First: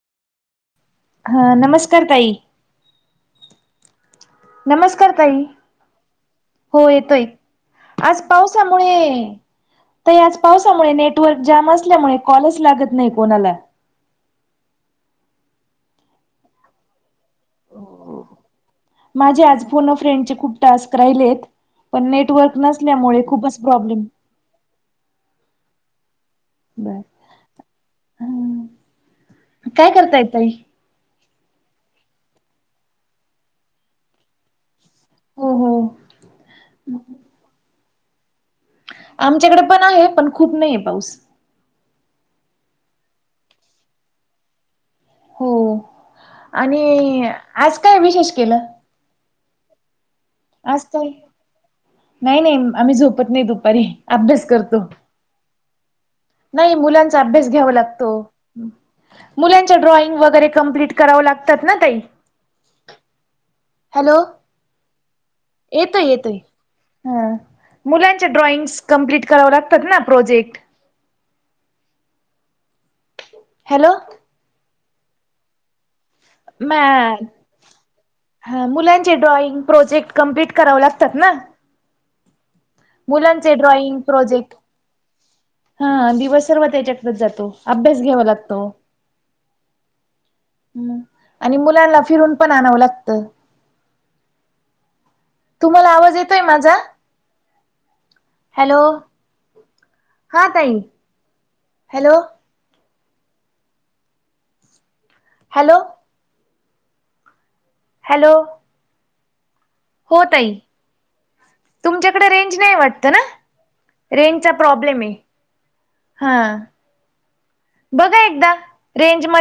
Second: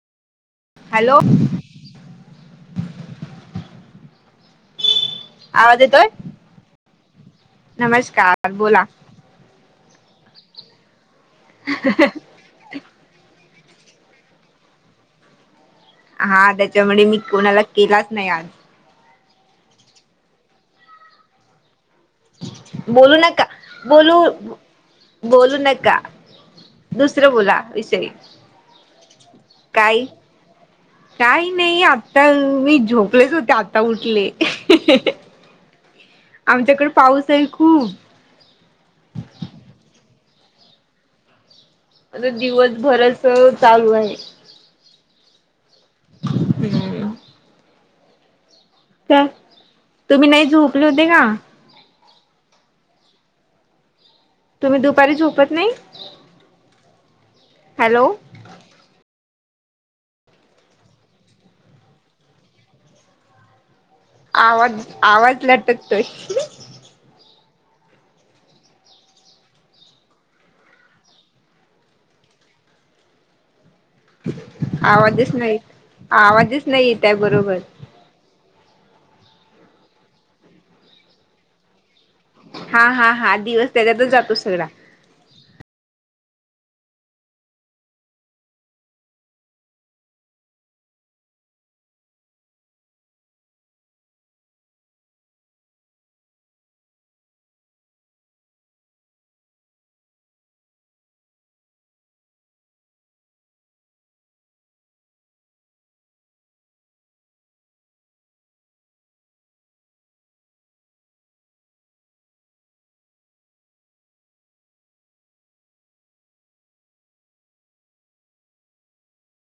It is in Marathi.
हॅलो हा नमस्कार ताई. नमस्कार ताई. आवाज येतोय? हो येतोय आज नमस्कार बोला पावसामुळे तर याच पावसामुळे नेटवर्क जाम असल्यामुळे कॉलच लागत नाइ कोणाला. हा तेच्यामुळे मी कोणाला केलाच नाइ आज. माझे आज फोन अ फ्रेंड चे खूप टास्क राहिलेत पण नेटवर्क बोलू नसल्यामुळे नका खूपच प्रॉब्लेम बोलू बोलू नका. बर दुसरं बोला विषय. ह काय करताय ताई? काय नाइ आता मी झोपलेच होते आता उठले. हो हो. आमच्याकडे पाऊस आहे खूप आमच्याकडे पण आहे पण खूप नाइय पाऊस. आता दिवसभरच चालू आहे. हो हम्म आणि आज काय विशेष केलं? का तुम्ही नाइ आज काय नाइ नाइ आम्ही झोपत नाइ दुपारी. अभ्यास तुम्ही दुपारी झोपत नाइ? नाइ मुलांचा अभ्यास घ्याव लागतो. मुलांच्या ड्रॉइंग वगरे कम्प्लीट करावं लागतात ना ताई. हॅलो आवाज आवाज लटकतोय. येतोय येतोय. हा मुलांच्या ड्रॉइंग्स कम्प्लीट करावं लागतात ना प्रोजेक्ट हॅलो. आवाजच नाइ आवाजच नाइ मॅ येताय बरोबर. हा मुलांचे ड्रॉइंग, प्रोजेक्ट कम्प्लीट करावं लागतात ना. हा हा हा मुलांचे दिवस ड्रॉइंग, त्याच्यातच जातो प्रोजेक्ट सगळा. हा दिवस सर्व तेच्याकडचं जातो अभ्यास घ्यावा लागतो. हम्म आणि मुलांना फिरून पण आणावं लागतं. तुम्हाला आवाज येतोय माझा? हॅलो हा ताई हॅलो. हॅलो. हॅलो. हो ताई. तुमच्याकड रेंज नाइ वाटतं ना रेंजचा प्रॉब्लेमय. हा आ बघा एकदा रेंज म